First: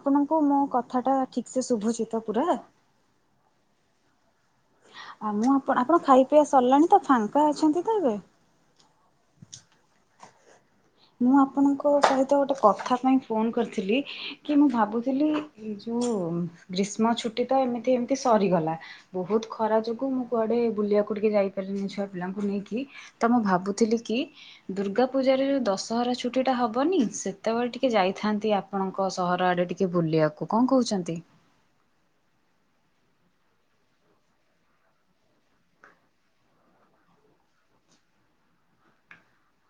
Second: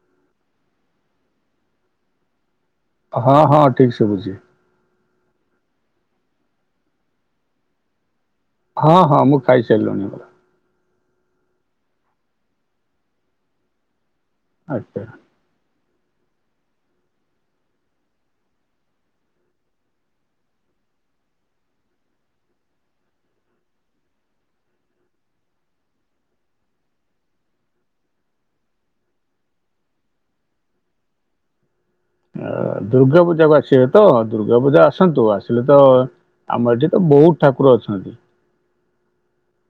ଆପଣଙ୍କୁ ମୁଁ କଥା ଟା ଠିକ ସେ ଶୁଭଚିତ ପୁରା। ହଁ ହଁ ଠିକ ଶୁଭୁଚି। ଆଉ ମୁଁ ଆପଣ ଆପଣ ଖାଇ ପିଇବା ସରିଲାଣି ତ ଫାଙ୍କା ଅଛନ୍ତି ତ ଏବେ। ହଁ ହଁ ମୁଁ ଖାଇସାରିଲୁଣିି ପୁରା। ମୁଁ ଆପଣଙ୍କ ସହିତ ଗୋଟେ କଥା ପାଇଁ ଫୋନ କରିଥିଲି। କି ମୁଁ ଆଚ୍ଛା। ଭାବୁଥିଲି ଏଇ ଯୋ ମୁଁ ଗ୍ରୀଷ୍ମ ଛୁଟି ତ ଏମିତି ଏମତି ସରିଗଲା ବହୁତ ଖରା ଯୋଗୁ ମୁଁ କୁଆଡେ ବୁଲିବାକୁ ଟିକେ ଯାଇପାରିନି ଛୁଆ ପିଲାଙ୍କୁ ନେଇକି ତ ମୁଁ ଭାବୁଥିଲି କି ଦୁର୍ଗା ପୂଜାରେ ଯୋଉ ଦଶ ସହର ଛୁଟି ଟା ହବନି ସେତେବେଳେ ଟିକେ ଯାଇଥାନ୍ତି ଆପଣଙ୍କ ସହର ଆଡେ ଟିକେ ବୁଲିବାକୁ କଣ କହୁଛନ୍ତି। ଦୁର୍ଗା ପୂଜାକୁ ଆସିଲେ ତ ଦୁର୍ଗା ପୂଜା ଆସନ୍ତୁ ଆସିଲେ ତ ଆମ ଏଠି ତ ବହୁତ ଠାକୁର ଅଛନ୍ତି।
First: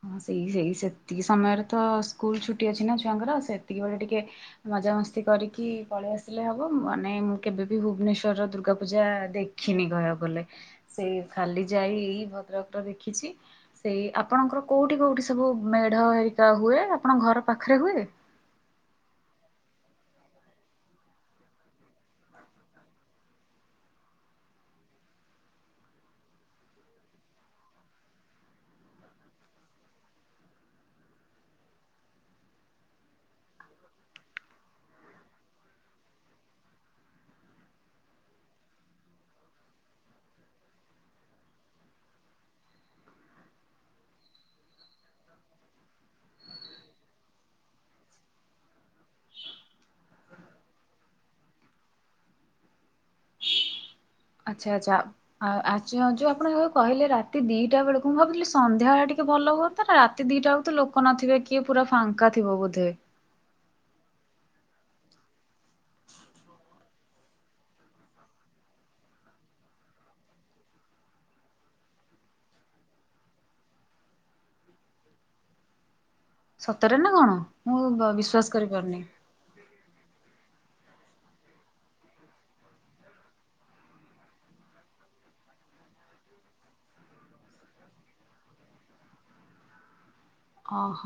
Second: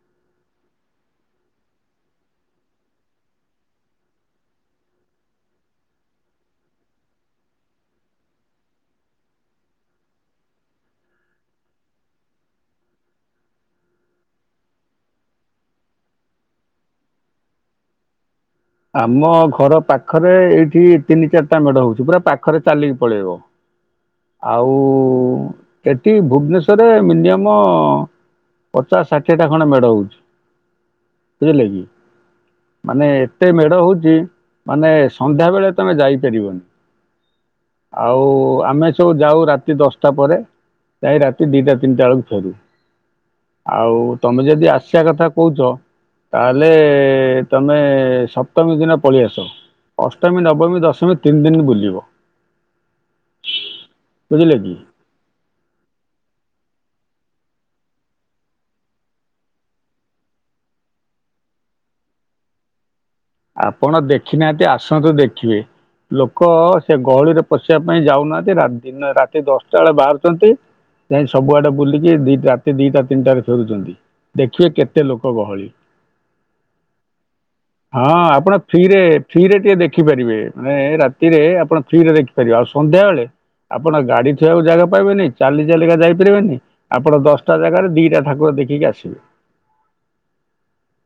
ହଁ ସେଇ ସେଇ ସେତିକି ସମୟରେ ତ ସ୍କୁଲ ଛୁଟି ଅଛି ନା ଛୁଆଙ୍କର ସେତିକି ବେଳେ ଟିକେ ମଜାମସ୍ତି କରିକି ପଳେଇ ଆସିଲେ ହବ ମାନେ ମୁଁ କେବେବ ଭୁବନେଶ୍ଵରର ଦୁର୍ଗା ପୂଜା ଦେଖିନି କହିବାକୁ ବଲେ ସେ ଖାଲି ଯାଇ ଭଦ୍ରକର ଦେଖିଛି ସେଇ ଆପଣଙ୍କର କୋଉଠି କୋଉଠି ସବୁ ମେଢ ଏରିକା ହୁଏ ଆପଣ ଘର ପାଖରେ ହୁଏ। ଆମ ଘର ପାଖରେ ଏଇଠି ତିନି ଚାରିଟା ମେଡ଼ ହେଉଛି ପୁରା ପାଖରେ ଚାଲିକି ପଳେଇବ ଆଉ ଏଠି ଭୁବନେଶ୍ୱରରେ ମିନିମମ୍ ପଚାଶ ଷାଠିଏଟା ଖଣ୍ଡ ମେଡ଼ ହେଉଛି ବୁଝିଲେ କି ମାନେ ଏତେ ମେଢ ହଉଛି ମାନେ ସନ୍ଧ୍ୟାବେଳେ ତମେ ଯାଇପାରିବନି ଆଉ ଆମେ ସବୁ ଯାଉ ରାତି ଦଶଟା ପରେ ଯାଇ ରାତି ଦିଟା ତିନିଟା ବେଳକୁ ଫେରୁ ଆଉ ତମେ ଯଦି ଆସିବା କଥା କହୁଛ ତାହେଲେ ତମେ ସପ୍ତମୀ ଦିନ ପଳେଇ ଆସ ଅଷ୍ଟମୀ ନବମୀ ଦଶମୀ ତିନି ଦିନ ବୁଲିବ। ବୁଝିଲେ ଆଚ୍ଛା କି ଆଚ୍ଛା ଆ ଆଚ୍ଛା ଯୋଉ ଆପଣ ଏବେ କହିଲେ ରାତି ଦିଟା ବେଳୁକୁ ମୁଁ ଭାବିଲି ସନ୍ଧ୍ୟାଏଳେ ଟିକେ ଭଲ ହୁଅନ୍ତା ନାଁ ରାତି ଦିଟା ଅଳୁକୁ ତ ଲୋକ ନଥିବେ କିଏ ପୁରା ଫାଙ୍କା ଥିବ ବୋଧେ। ଆପଣ ଦେଖିନାହାନ୍ତି ଆସନ୍ତୁ ଦେଖିବେ ଲୋକ ସେ ଗହଳିରେ ପଶିବା ପାଇଁ ଯାଉନାହାନ୍ତି ରା ଦିନ ରାତି ଦଶଟା ଏଳେ ବାହାରୁଚନ୍ତି ଯାଇଁ ସବୁଆଡ଼େ ବୁଲିକିି ଦିଟା ରାତି ଦିଟା ତିନିଟାରେ ଫେରୁଚନ୍ତି। ଦେଖିବେ କେତେ ଲୋକ ଗହଳି। ସତରେ ନାଁ କଣ? ମୁଁ ହଁ ବିଶ୍ଵାସ ଆପଣ କରିପାରୁନି। ଫ୍ରୀରେ ଫ୍ରୀରେ ଟିକେ ଦେ ଖିପାରିବେ ମାନେ ରାତିରେ ଆପଣ ଫ୍ରିରେ ରଖିପାରିବେ ଆଉ ସନ୍ଧ୍ୟା ଏଳେ ଆପଣ ଗାଡ଼ି ଥୋଇବାକୁ ଜାଗା ପାଇବେନେଇ ଚାଲି ଚାଲିକା ଯାଇପାରିବେନେଇ ଆପଣ ଦଶଟା ଜାଗାରେ ଦିଟା ଠାକୁର ଦେଖିକି ଆସିବେ। ଅ ହ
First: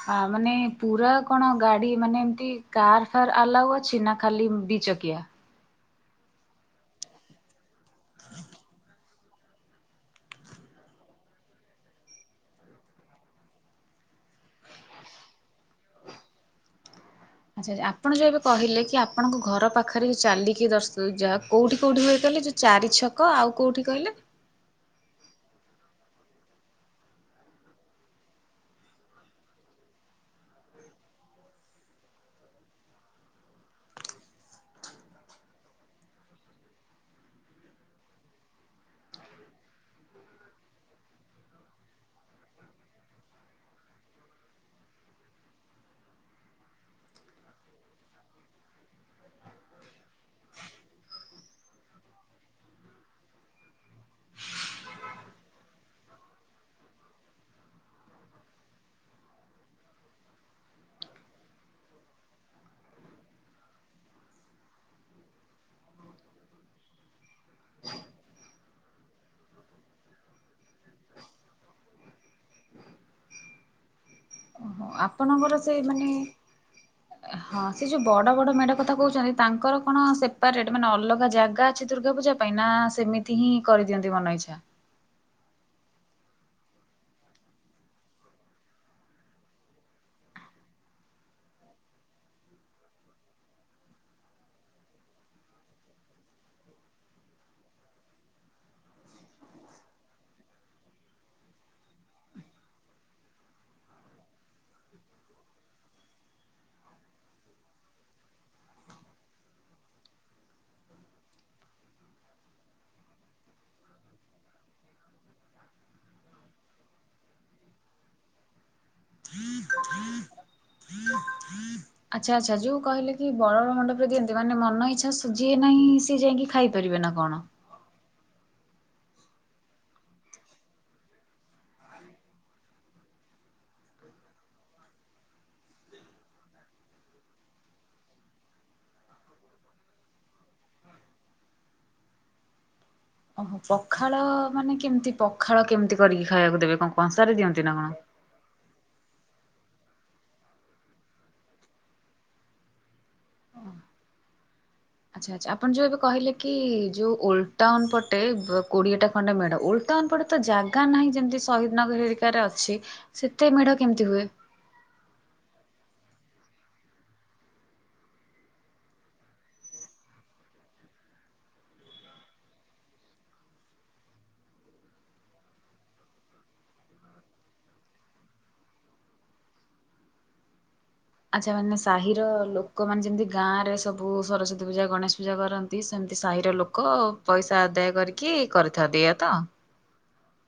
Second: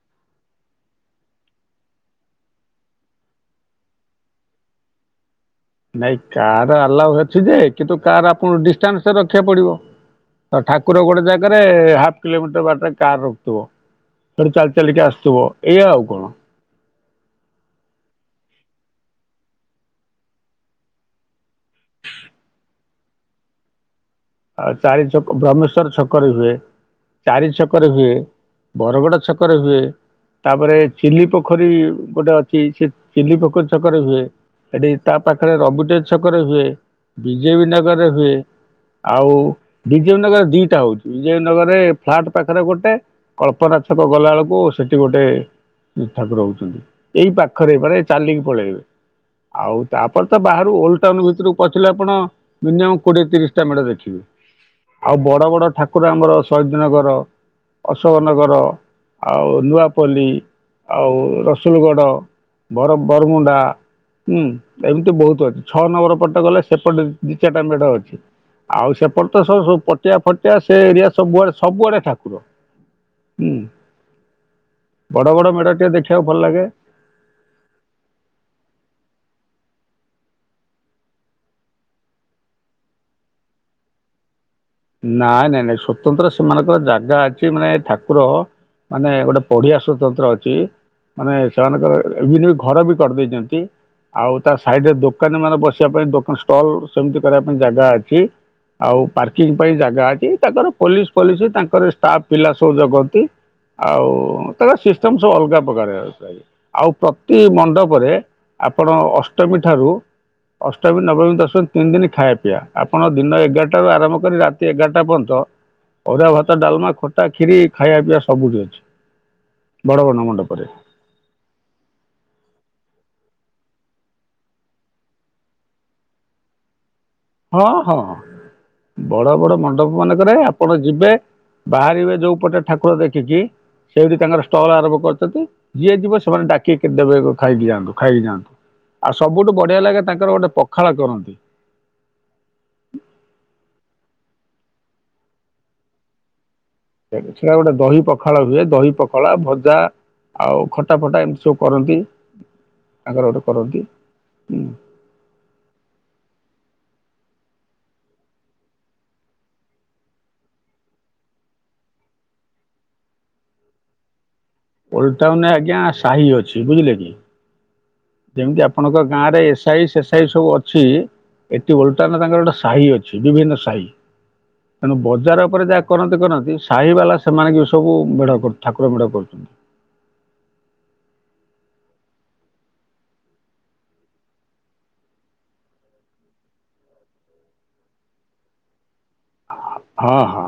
ହା ମାନେ ପୁରା କଣ ଗାଡ଼ି ମାନେ ଏମତି କାର ଫାର୍ ଆଲାଉ ଅଛି ନାଁ ଖାଲି ଦିଚକିଆ? ନାଇଁ କାର ଆଲାଉ ଅଛି ଯେ କିନ୍ତୁ କାର୍ ଆପଣ ଡିଷ୍ଟାନ୍ସ ତେ ରଖିବାକୁ ପଡ଼ିବ। ତ ଠାକୁର ଗୋଟେ ଜାଗାରେ ହାପ୍ କିଲୋମିଟର ବାଟରେ କାର ରଖୁଥୁବ ସେଠୁ ଚାଲି ଚାଲିକା ଆସୁଥୁବ। ଏଇଆ ଆଉ କଣ। ଆଚ୍ଛା ଯେ ଆପଣ ଯୋଉ ଏବେ କହିଲେ କି ଆପଣଙ୍କ ଘର ପାଖରେ ଯଉ ଚାଲିକି ଦର୍ଶ ଉ ଯାହା କୋଉଠି କୋଉଠି ହୁଏ କହିଲେ ଯୋଉ ଚାରି ଛକ ଆଉ କୋଉଠି କହିଲେ? ଆଉ ଚାରି ଛକ ବ୍ରହ୍ମେଶ୍ଵର ଛକରେ ହୁଏ ଚାରି ଛକରେ ହୁଏ ବରଗଡ଼ ଛକରେ ହୁଏ ତାପରେ ଚିଲି ପୋଖରୀ ଗୋଟେ ଅଛି ସେ ଚିଲି ପୋଖରୀ ଛକରେ ହୁଏ‌। ହେଠି ତା ପାଖରେ ରଘୁ ଦେହୁରୀ ଛକରେ ହୁଏ। ବି ଜେ ବି ନଗରରେ ହୁଏ। ଆଉ ବିଜୟନଗର ଦିଇଟା ହୋଉଚି। ବିଜୟନଗରରେ ଫ୍ଲାଟ୍ ପାଖରେ ଗୋଟେ କଳ୍ପନା ଛକ ଗଲା ଓଳୁକୁ ସେଠି ଗୋଟେ ଏ ଠାକୁର ହୋଉଛନ୍ତି। ଏଇ ପାଖରେ ମାନେ ଏ ଚାଲିକି ପଳେଇବେ। ଆଉ ତାପରେ ତ ବାହାରୁ ଓଲ୍ଡ ଟାଉନ ଭିତୁରୁକୁ ପଶିଲେ ଆପଣ ମିନିମମ୍ କୋଡ଼ିଏ ତିରିଶ ଟା ମେଢ଼ ଦେଖିବେ। ଆଉ ବଡ଼ ବଡ଼ ଠାକୁର ଆମର ସହିଦନଗର ଅଶୋକନଗର ଆଉ ନୂଆପଲ୍ଲୀ ଆଉ ରସୁଲଗଡ଼ ବର ବରମୁଣ୍ଡା ହୁଁ ଏମିତି ବୋହୁତ ଅଛି। ଛଅ ନମ୍ବର ପଟେ ଗଲେ ସେପଟେ ଦି ଚାରିଟା ମେଢ ଅଛି। ଆଉ ସେପଟ ତ ସବୁ ସବୁ ପଟିଆ ଫଟିଆ ସେ ଏରିଆ ସବୁଆଡ଼େ ସବୁଆଡ଼େ ଠାକୁର ଉଁ। ହଁ ଆପଣଙ୍କର ସେ ମାନେ ଲାଗେ ହଁ ସେ ଯୋଉ ବଡ଼ ବଡ଼ ମେଢ଼ କଥା କୋହୁଚନ୍ତି ତାଙ୍କର କଣ ସେପାରେଟ ମାନେ ଅଲଗା ଜାଗା ଅଛି ଦୁର୍ଗା ପୂଜା ପାଇଁ ନାଁ ସେମିତି ହିଁ କରିଦିଅନ୍ତି ମନ ଇଚ୍ଛା। ନାଇଁ ନାଇଁ ନାଇଁ ସ୍ୱତନ୍ତ୍ର ସେମାନଙ୍କର ଜାଗା ଅଛି ମାନେ ଠାକୁର ମାନେ ଗୋଟେ ପଡ଼ିଆ ସ୍ୱତନ୍ତ୍ର ଅଛି ମାନେ ସେମାନଙ୍କର ଇଭିନ୍ ବି ଘର ବି କରିଦେଇଚନ୍ତି। ଆଉ ତା ସାଇଡ଼ରେ ଦୋକାନୀ ମାନ ବସିବା ପାଇଁ ଦୋକାନ ଷ୍ଟଲ ସେମତି କରିବା ପାଇଁ ଜାଗା ଅଛି। ଆଉ ପାର୍କ କିଙ୍ଗ ପାଇଁ ଜାଗା ଅଛି। ତାଙ୍କର ପୋଲିସ ପୋଲିସ ତାଙ୍କର ଷ୍ଟାଫ୍ ପିଲା ସବୁ ଜଗନ୍ତି। ଆଉ ତାଙ୍କର ସିଷ୍ଟମ୍ ସବୁ ଅଲଗା ପ୍ରକାର ପ୍ରାୟ। ଆଉ ପ୍ରତି ମଣ୍ଡପରେ ଆପଣ ଅଷ୍ଟମୀ ଠାରୁ ଅଷ୍ଟମୀ ନବମୀ ଦଶମୀ ତିନି ଦିନି ଖାଇବା ପିଇବା ଆପଣ ଦିନ ଏଗାରଟାରୁ ଆରମ୍ଭ ବାରି ରାତି ଏଗାରଟା ପର୍ଯ୍ୟନ୍ତ ଅରୁଆ ଭାତ ଡାଲମା ଖଟା କ୍ଷିରି ଖାଇବା ପିଇବା ସବୁଠି ଅଛି ବଡ଼ ବଡ଼ ମଣ୍ଡପରେ। ଆଚ୍ଛା ଆଚ୍ଛା ଯୋଉ କହିଲେ କି ବଡ଼ ବଡ଼ ମଣ୍ଡପରେ ଦିଅନ୍ତି ମାନେ ମନ ଇଚ୍ଛା ସୁ ଜିଏ ନାହିଁ ସିଏ ଯାଇକି ଖାଇ ପାରିବେ ନାଁ? ହଁ ହଁ। ବଡ ବଡ ମଣ୍ଡପ ମାନଙ୍କରେ ଆପଣ ଯିବେ ବାହାରିବେ ଯୋଉ ପଟେ ଠାକୁର ଦେଖିକି ସେଇଠି ତାଙ୍କର ଷ୍ଟଲ ଆରମ୍ଭ କରିଚନ୍ତି ଯିଏ ଯିବେ ସେମାନେ ଡାକିକି ଦେବେ ଖାଇକି ଯାଆନ୍ତୁ ଖାଇକି ଯାଆନ୍ତୁ ଆଉ ସବୁଠୁ ବଢ଼ିଆ ଲାଗେ ତାଙ୍କର ଗୋଟେ ପଖାଳ କରନ୍ତି। ଉଁ ଓହୋ ପଖାଳ ମାନେ କେମିତି ପଖାଳ କେମିତି କରିକି ଖାଇବାକୁ ଦେବେ? କଣ କଂସାରେ ଏଠିକା ଦିଅନ୍ତି ନା ଗୋଟେ କଣ? ଦହି ପଖାଳ ହୁଏ ଦହି ପଖଳା ଭଜା ଆଉ ଖଟା ଫଟା ଏମତି ସବୁ କରନ୍ତି ତାଙ୍କର ଗୋଟେ କରନ୍ତି ଉଁ। ଆଚ୍ଛା ଆଚ୍ଛା ଆପଣ ଯୋଉ ଏବେ କହିଲେ କି ଯୋଉ ଓଲ ଟାଉନ୍ ପଟେ ବ କୋଡିଏଟା ଖଣ୍ଡେ ମେଢ ଓଲ ଟାଉନ୍ ପଟେ ତ ଜାଗା ନାହିଁ। ଯେମତି ଶହୀଦନଗର ହେରିକାରେ ଅଛି ସେତେ ମେଢ କେମିତି ହୁଏ? ଓଲ ଟାଉନରେ ଆଜ୍ଞା ସାହି ଅଛି। ବୁଝିଲେ କି? ଯେମତି ଆପଣଙ୍କ ଗାଁରେ ଏ ସାହି ସେ ସାହି ସବୁ ଅଛି ଏଠି ଓଲ ଟାଉନରେ ତାଙ୍କର ଗୋଟେ ସାହି ଅଛି ବିଭିନ୍ନ ସାହି। ତେଣୁ ବଜାର ଓପରେ ଯାହା କରନ୍ତି କରନ୍ତି ସାହି ବାଲା ସେମାନେ ଯୋଉ ସବୁ ବଢ଼ିଆ କରୁ ଠାକୁର ବଢ଼ିଆ କରୁଚନ୍ତି। ଆଚ୍ଛା ମାନେ ସାହିର ଲୋକମାନେ ଯେମତି ଗାଁରେ ସବୁ ସରସ୍ଵତୀ ପୂଜା ଗଣେଶ ପୂଜା କରନ୍ତି ସେମତି ସାହିର ଲୋକ ପଇସା ଆଦାୟ କରିକି କରିଥାନ୍ତି। ଏଇୟଆ ତ? ହଁ ହଁ।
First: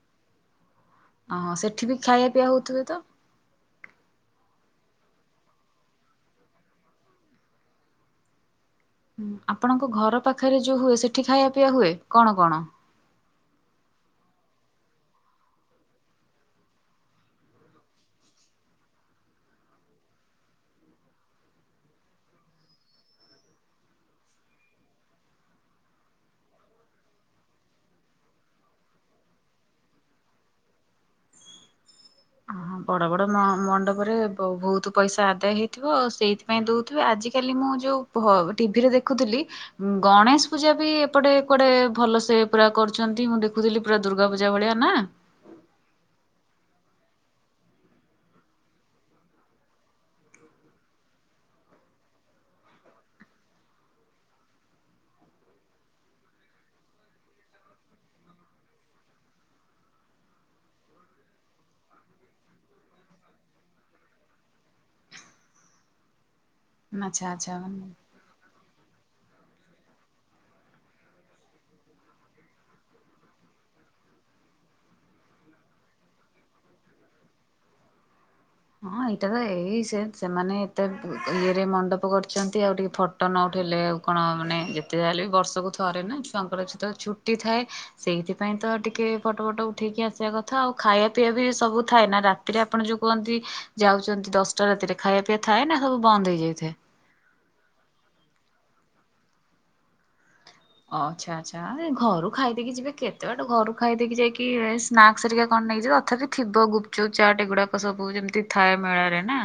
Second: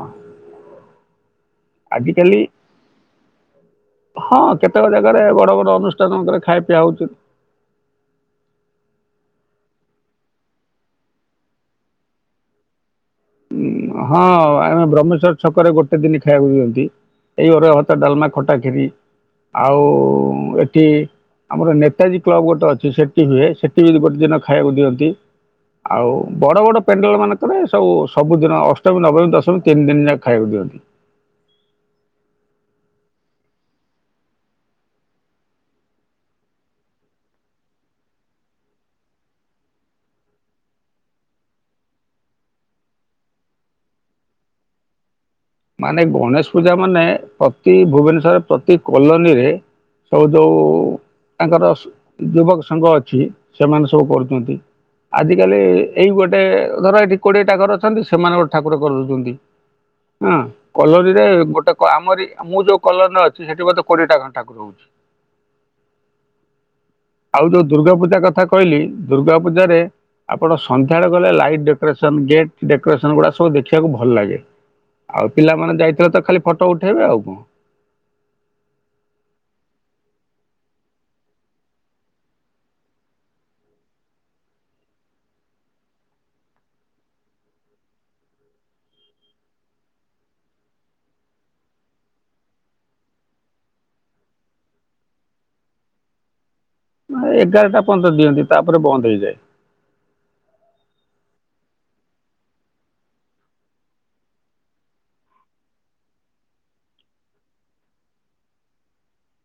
ଅଁ ହଁ ସେଠି ବି ଖାଇବା ଆଜିକାଲି ପିଇବା ହୋଉଥୁବେ ତ? ତକ ଜାଗାରେ ବଡ଼ ବଡ଼ ଅନୁଷ୍ଠାନଙ୍କରେ ଖାଇବା ପିଇବା ହୋଉଚି। ଆପଣଙ୍କ ଘର ପାଖରେ ଯୋଉ ହୁଏ ସେଠି ଖାଇବା ପିଇବା ହୁଏ କଣ କଣ? ଉଁ ଆମେ ବ୍ରହ୍ମେଶ୍ୱର ଛକରେ ଗୋଟେ ଦିନ ଖାଇବାକୁ ଦିଅନ୍ତି ଏଇ ଅରୁଆ ଭାତ ଡାଲମା ଖଟା ଖିରି। ଆଉ ଏଠି ଆମର ନେତାଜୀ କ୍ଲବ ଗୋଟେ ଅଛି। ସେଠି ହୁଏ ସେଠି ବି ଗୋଟେ ଦିନ ଖାଇବାକୁ ଦିଅନ୍ତି। ଆଉ ବଡ଼ ବଡ଼ ପେଣ୍ଡାଲ ମାନଙ୍କରେ ସବୁ ସବୁଦିନ ଅଷ୍ଟମୀ ନବମୀ ଦଶମୀ ତିନି ଦିନ ଯାକ ଖାଇବାକୁ ଦିଅନ୍ତି। ହଁ ବଡ଼ ବଡ଼ ମ ମଣ୍ଡପରେ ବ ଭୋଉତୁ ପଇସା ଆଦାୟ ହେଇଥିବ ଆଉ। ସେଇଥିପାଇଁ ଦୋଉଥୁବେ ଆଜିିକାଲି ମୁଁ ଯୋଉ ଭ ଟିଭିରେ ଦେଖୁଥୁଲି ଉଁ ଗଣେଶ ପୂଜା ବି ଏପଟେ କୁଆଡ଼େ ଭଲସେ ପୁରା କରୁଚନ୍ତି। ମୁଁ ଦେଖୁଥିଲି ପୁରା ଦୁର୍ଗା ପୂଜା ଭଳିଆ। ନାଁ? ମାନେ ଗଣେଶ ପୂଜା ମାନେ ପ୍ରତି ଭୁବନେଶ୍ୱରରେ ପ୍ରତି କଲୋନୀରେ ସବୁ ଯୋଉ ତାଙ୍କର ସୁ ଯୁବକ ସଂଘ ଅଛି ସେମାନେ ସବୁ କରୁଚନ୍ତି। ଆଜିକାଲି ଏଇ ଗୋଟେ ଧର ଏଠି କୋଡ଼ିଏଟା ଘର ଅଛନ୍ତି ସେମାନେ ଗୋଟେ ଠାକୁର କରିଦୋଉଚନ୍ତି। ଆଁ କଲୋନୀରେ ଗୋଟେ କ ଆମରି ମୁଁ ଯୋଉ କଲନୀରେ ଅଛି ସେଠି ବୋଧେ କୋଡ଼ିଏଟା ଖଣ୍ଡେ ଠାକୁର ହୋଉଛି। ଆଚ୍ଛା ଆଉ ଯୋଉ ଆଚ୍ଛା ଦୁର୍ଗା ପୂଜା କଥା କହିଲି ଦୁର୍ଗା ପୂଜାରେ ଆପଣ ସନ୍ଧ୍ୟାଳେ ଗଲେ ଲାଇଟ୍ ଡେକୋରେସନ୍ ଗେଟ୍ ଡେକୋରେସନ୍ ଗୁଡ଼ା ସବୁ ଦେଖିବାକୁ ଭଲ ଲାଗେ। ଆଉ ପିଲାମାନେ ଯାଇଥିଲେ ତ ଖାଲି ଫଟ ଉଠେଇବେ ଆଉ କଣ। ହଁ ଏଇଟା ତ ଏଇ ସେ ସେମାନେ ଏତେ ଇଏରେ ମଣ୍ଡପ କରିଛନ୍ତି ଆଉ ଟିକେ ଫଟୋ ନ ଉଠେଇଲେ ଆଉ କଣ ମାନେ ଯେତେ ଯା ହେଲେ ବି ବର୍ଷକୁ ଥରେ ନା ଛୁଆଙ୍କର ସତ ଛୁଟି ଥାଏ ସେଇଥିପାଇଁ ତ ଟିକେ ଫଟୋ ଫଟୋ ଉଠେଇକି ଆସିବା କଥା ଆଉ ଖାଇବା ପିଇବା ବି ସବୁ ଥାଏ ନା ରାତିରେ ଆପଣ ଯୋଉ କୁହନ୍ତି। ଯାଉଛନ୍ତି ଦଶଟା ରାତିରେ ଖାଇବା ପିଇବା ଥାଏ ନା ସବୁ ବନ୍ଦ ହେଇଯାଇଥାଏ। ଏଗାରଟା ପନ୍ତ ଦିଅନ୍ତି ତାପରେ ବନ୍ଦ ହେଇଯାଏ। ଓ ଆଛା ଆଚ୍ଛା ଘରୁ ଖାଇଦେଇକି ଯିବେ କେତେ ବାଟ ଘରୁ ଖାଇଦେଇକି ଯାଇକି ସ୍ନାକ୍ସ ହେରିକା କଣ ନେଇକଯିବେ ତଥାପି ଥିବ ଗୁପଚୁପ ଚାଟ ଏଗୁଡାକ ସବୁ ଯେମିତି ଥାଏ ମେଳାରେ ନା।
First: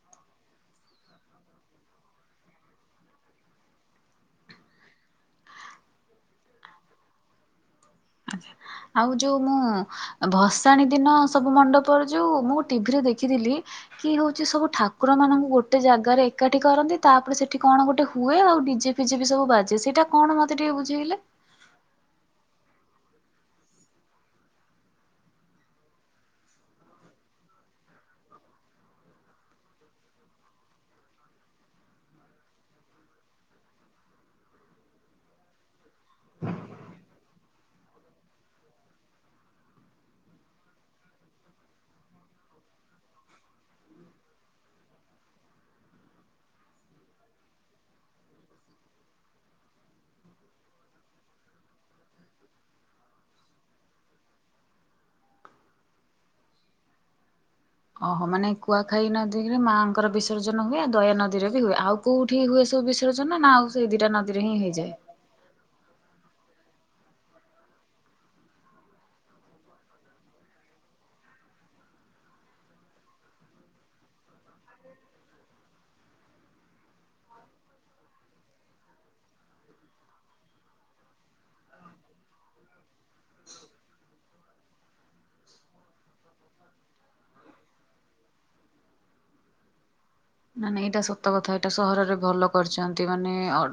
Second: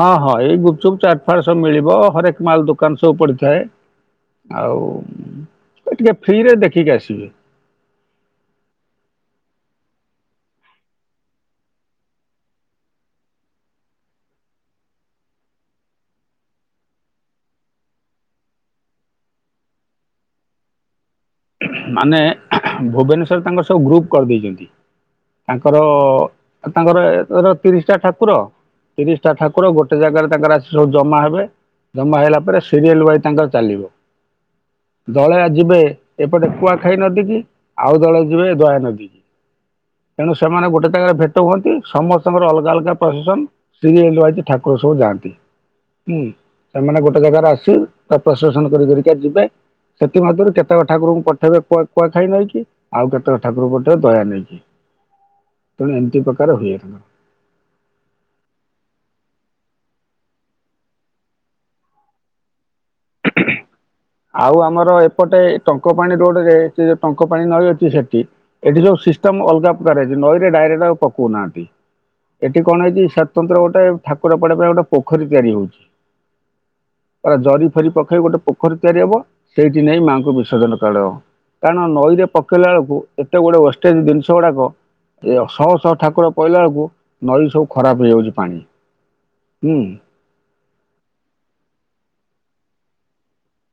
ହଁ ହଁ ଏଇ ଗୁପଚୁପ୍ ଚାଟଫାଟ ସବୁ ମିଳିବ ହରେକ ମାଲ୍ ଦୋକାନ ସବୁ ପଡ଼ିଥାଏ ଆଉ ଟିକେ ଫ୍ରିରେ ଦେଖିକି ଆସିବେ। ଆା ଆଉ ଯୋଉ ମୁଁ ଭସାଣିୀ ଦିନ ସବୁ ମଣ୍ଡପରେ ଯୋଉ ମୁଁ ଟିଭିରେ ଦେଖିଥିଲି କି ହଉଛି ସବୁ ଠାକୁର ମାନଙ୍କୁ ଗୋଟେ ଜାଗାରେ ଏକାଠି କରନ୍ତି ତାପରେ ସେଠି କଣ ଗୋଟେ ହୁଏ ଆଉ ଡିଜେ ଫିଜେ ବି ସବୁ ବାଜେ ସେଇଟା କଣ ମତେ ଟିକେ ବୁଝେଇଲେ। ମାନେ ଭୁବନେଶ୍ଵର ତାଙ୍କର ସବୁ ଗ୍ରୁପ କରିଦେଇଛନ୍ତି ତାଙ୍କର ତାଙ୍କର ଏର ତିରିଶଟା ଠାକୁର ତିରିଶଟା ଠାକୁର ଗୋଟେ ଜାଗାରେ ତାଙ୍କର ଆସି ସବୁ ଜମା ହେବେ ଜମା ହେଲା ପରେ ସିରିଏଲ ୱାଇଜ ତାଙ୍କର ଚାଲିବ ଦଳେ ଆ ଯିବେ। ଏପଟେ କୁଆଖାଇ ନଦୀ କିି ଆଉ ଦଳ ବି ଯିବେ ଦୟାାନଦୀ କି ତେଣୁ ସେମାନେ ଗୋଟେ ଜାଗାରେ ଭେଟ ହୁଅନ୍ତି ସମସ୍ତଙ୍କର ଅଲଗା ଅଲଗା ପ୍ରସେସନ ସିରିଏଲ ୱାଇଜ ଠାକୁର ସବୁ ଯାଆନ୍ତି ହୁଁ ସେମାନେ ଗୋଟେ ଜାଗାରେ ଆସି ତା ପ୍ରସେସନ କରିିକି ଯିବେ ସେଥିମଧ୍ୟରୁ କେତେକ ଠାକୁର ଙ୍କୁ ପଠେଇବେ କୁଆଖାଇ ନଇ କି ଆଉ କେତେକ ଠାକୁରଙ୍କୁ ପଠେଇଵେ ଦୟା ନଇକି ତେଣୁ ଏମିତି ପ୍ରକାର ହୁଏ ତାଙ୍କର। ଓହୋ ମାନେ କୁଆଖାଇ ନଦୀରେ ମାଆଙ୍କର ବିସର୍ଜନ ହୁଏ ଆଉ ଦୟା ନଦୀରେ ବି ହୁଏ ଆଉ କୋଉଠି ହୁଏ ସବୁ ବିସ ର୍ଜନ ନା ଆଉ ସେ ଦିଟା ନ ଆଉ ଆମର ଏପଟେ। ଟଙ୍କ ପାାଣି ରୋଡ ରେ ସେ ଯୋଉ ଟଙ୍କପାଣି ନଈ ଅଛି ସେଠି ଏଠି ସବୁ ସିଷ୍ଟମ ଅଲଗା ପ୍ରକାର ଅଛି ନଈରେ ଡାଇରେକ୍ଟ ଆଉ ପକଉନାହାନ୍ତି ଏଠି କଣ ହେଇଛି ସ୍ୱତନ୍ତ୍ର ଗୋଟେ ଠାକୁରପଡିଵା ପାଇଁ ଗୋଟେ ପୋଖରୀ ତିଆରି ହଉଛି ଜରି ଫରି ପଖେଇ ଗୋଟେ ପୋଖରୀ ତିଆରି ହେବ ସେଇଠି ନେଇ ମାଆଙ୍କୁ ବିସର୍ଜନ କଡାହବ କାରଣ ନଈରେ ପକେଇଲା ବେଳକୁ ଏତେ ଗୁଡେ ୱେଷ୍ଟେଜ ଜିନିଷ ଗୁଡ଼ାକ ଯେ ଶହ ଶହ ଠାକୁର ପଇଲା ବେଳକୁ ନଈ ସବୁ ଖରାପ ହେଇଯାଉଛି ପାଣି। ହୁଁ ନା ନାଇଁ ଏଇଟା ସତ କଥା ଏଇଟା ସହରରେ ଭଲ କରିଛନ୍ତି ମାନେ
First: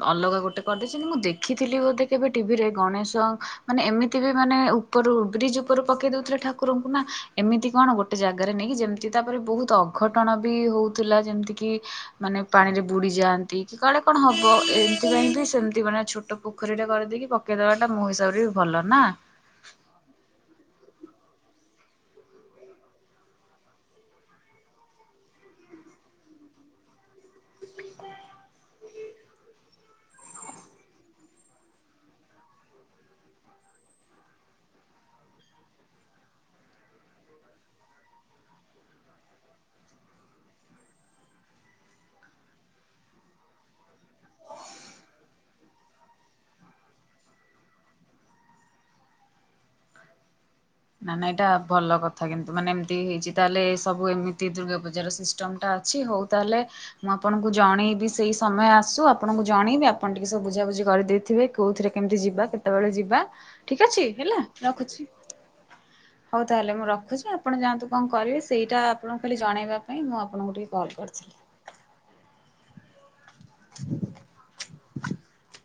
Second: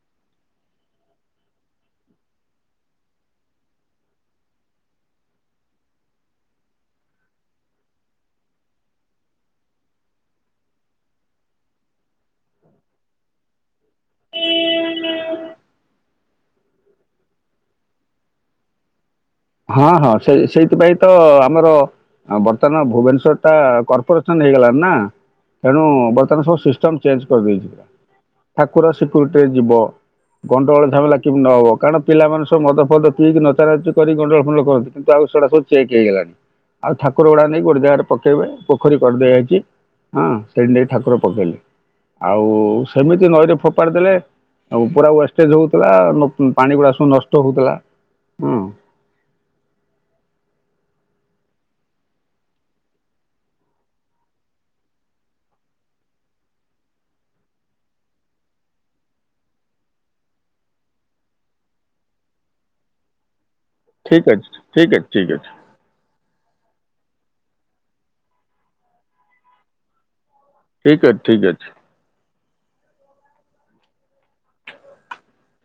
ଅଲଗା ଗୋଟେ କରିଦେଇଛନ୍ତି ମୁଁ ଦେଖିଥିଲି ବୋଧେ କେବେ ଟିଭିରେ ଗଣେଶ ମାନେ ଏମିତି ବି ମାନେ ଉପରୁ ବ୍ରିଜ ଉପରୁ ପକେଇ ଦଉଥିଲେ ଠାକୁରଙ୍କୁ ନା ଏମିତି କଣ ଗୋଟେ ଜାଗାରେ ନେଇକି ଯେମିତି ତାପରେ ବହୁତ ଅଘଟଣ ବି ହଉଥିଲା ଯେମିତିକି। କି ମାନେ ପାଣିରେ ବୁଡି ଯାଆନ୍ତି କି କାଳେ କଣ ହବ ଏମତି ପାଇଁ ବି ସେମତି ମାନେ ଛୋଟ ପୋଖରୀ ଟା କରିଦେଇକି ପକେଇଦବା ଟା ମୋ ହିସାବରେ ବି ଭଲ ନା। ସେଥିପାଇଁ ତ ଆମର ବର୍ତ୍ତମାନ ଭୁବନେଶ୍ୱର ଟା କର୍ପୋରେସନ ହେଇଗଲାଣି ନା ତେଣୁ ବର୍ତ୍ତମାନ ସବୁ ସିଷ୍ଟମ ଚେଞ୍ଜ କରିଦେଇଛି ଠାକୁର ସିକ୍ୟୁରିଟିରେ ଯିବ ଗଣ୍ଡଗୋଳ ଝାମିଲା କେମିତି ନହବ କାରଣ ପିଲାମାନେ ସବୁ ମଦ ଫଦ ପିଇକି ନଚାନଚି କରିକି। ଗଣ୍ଡଗୋଳ ଫଣ୍ଡଗୋଳ କରନ୍ତି କିନ୍ତୁ ଆଉ ସେଗୁଡ଼ା ସବୁ ଚେକ୍ ହେଇଗଲାଣି ଆଉ ଠାକୁର ଗୁଡ଼ାକ ନେଇ ଗୋଟିଏ ଜାଗାରେ ପକେଇବେ ପୋଖରୀ କରିଦେଇଯାଇଛି ହଁ ସେଇଠି ନେଇକି ଠାକୁର ପକେଇଲି ଆଉ ସେମିତି ନଈରେ ଫୋପାଡ଼ି ଦେଲେ ଆଉ ପୁରା ୱେଷ୍ଟେଜ୍ ହେଉଥିଲା ପାଣି ଗୁଡ଼ା ସବୁ ନଷ୍ଟ ହେଉଥିଲା ଆଁ ନା ଏଇଟା ଭଲ କଥା କିନ୍ତୁ ମାନେ ଏମିତି ହେଇଛି ତାହେଲେ ଏ ସବୁ ଏମିତି ଦୁର୍ଗା ପୂଜାର ସିଷ୍ଟମ ଟା ଅଛି ହଉ ତାହେଲେ ମୁଁ ଆପଣଙ୍କୁ ଜଣେଇବି ସେଇ ସମୟ ଆସୁ ଆପଣଙ୍କୁ ଜଣେଇବି ଆପଣ ଟିକେ ସବୁ ବୁଝାାବୁଝି କରିଦେଇଥିବେ କୋଉଥିରେ କେମିତି ଯିବା କେତେବେଳେ ଯିବା। ଠିକ ଅଛି ହେଲା ଠିକ ରଖୁଛି। ଅଛି ଠିକ ଅଛି। ହଉ ତାହେଲେ ମୁଁ ରଖୁଛି ଆପଣ ଯାଆନ୍ତୁ କଣ କରିବେ ସେଇଟା ଆପଣଙ୍କୁ ଖାଲି ଜଣାଇବା ପାଇଁ ମୁଁ ଆପଣ। ଆପଣଙ୍କୁ ଟିକେ କଲ୍ ଠିକ୍ ଅଛି ଠିକ୍ ଅଛି କରିଥିଲି। [inaudible]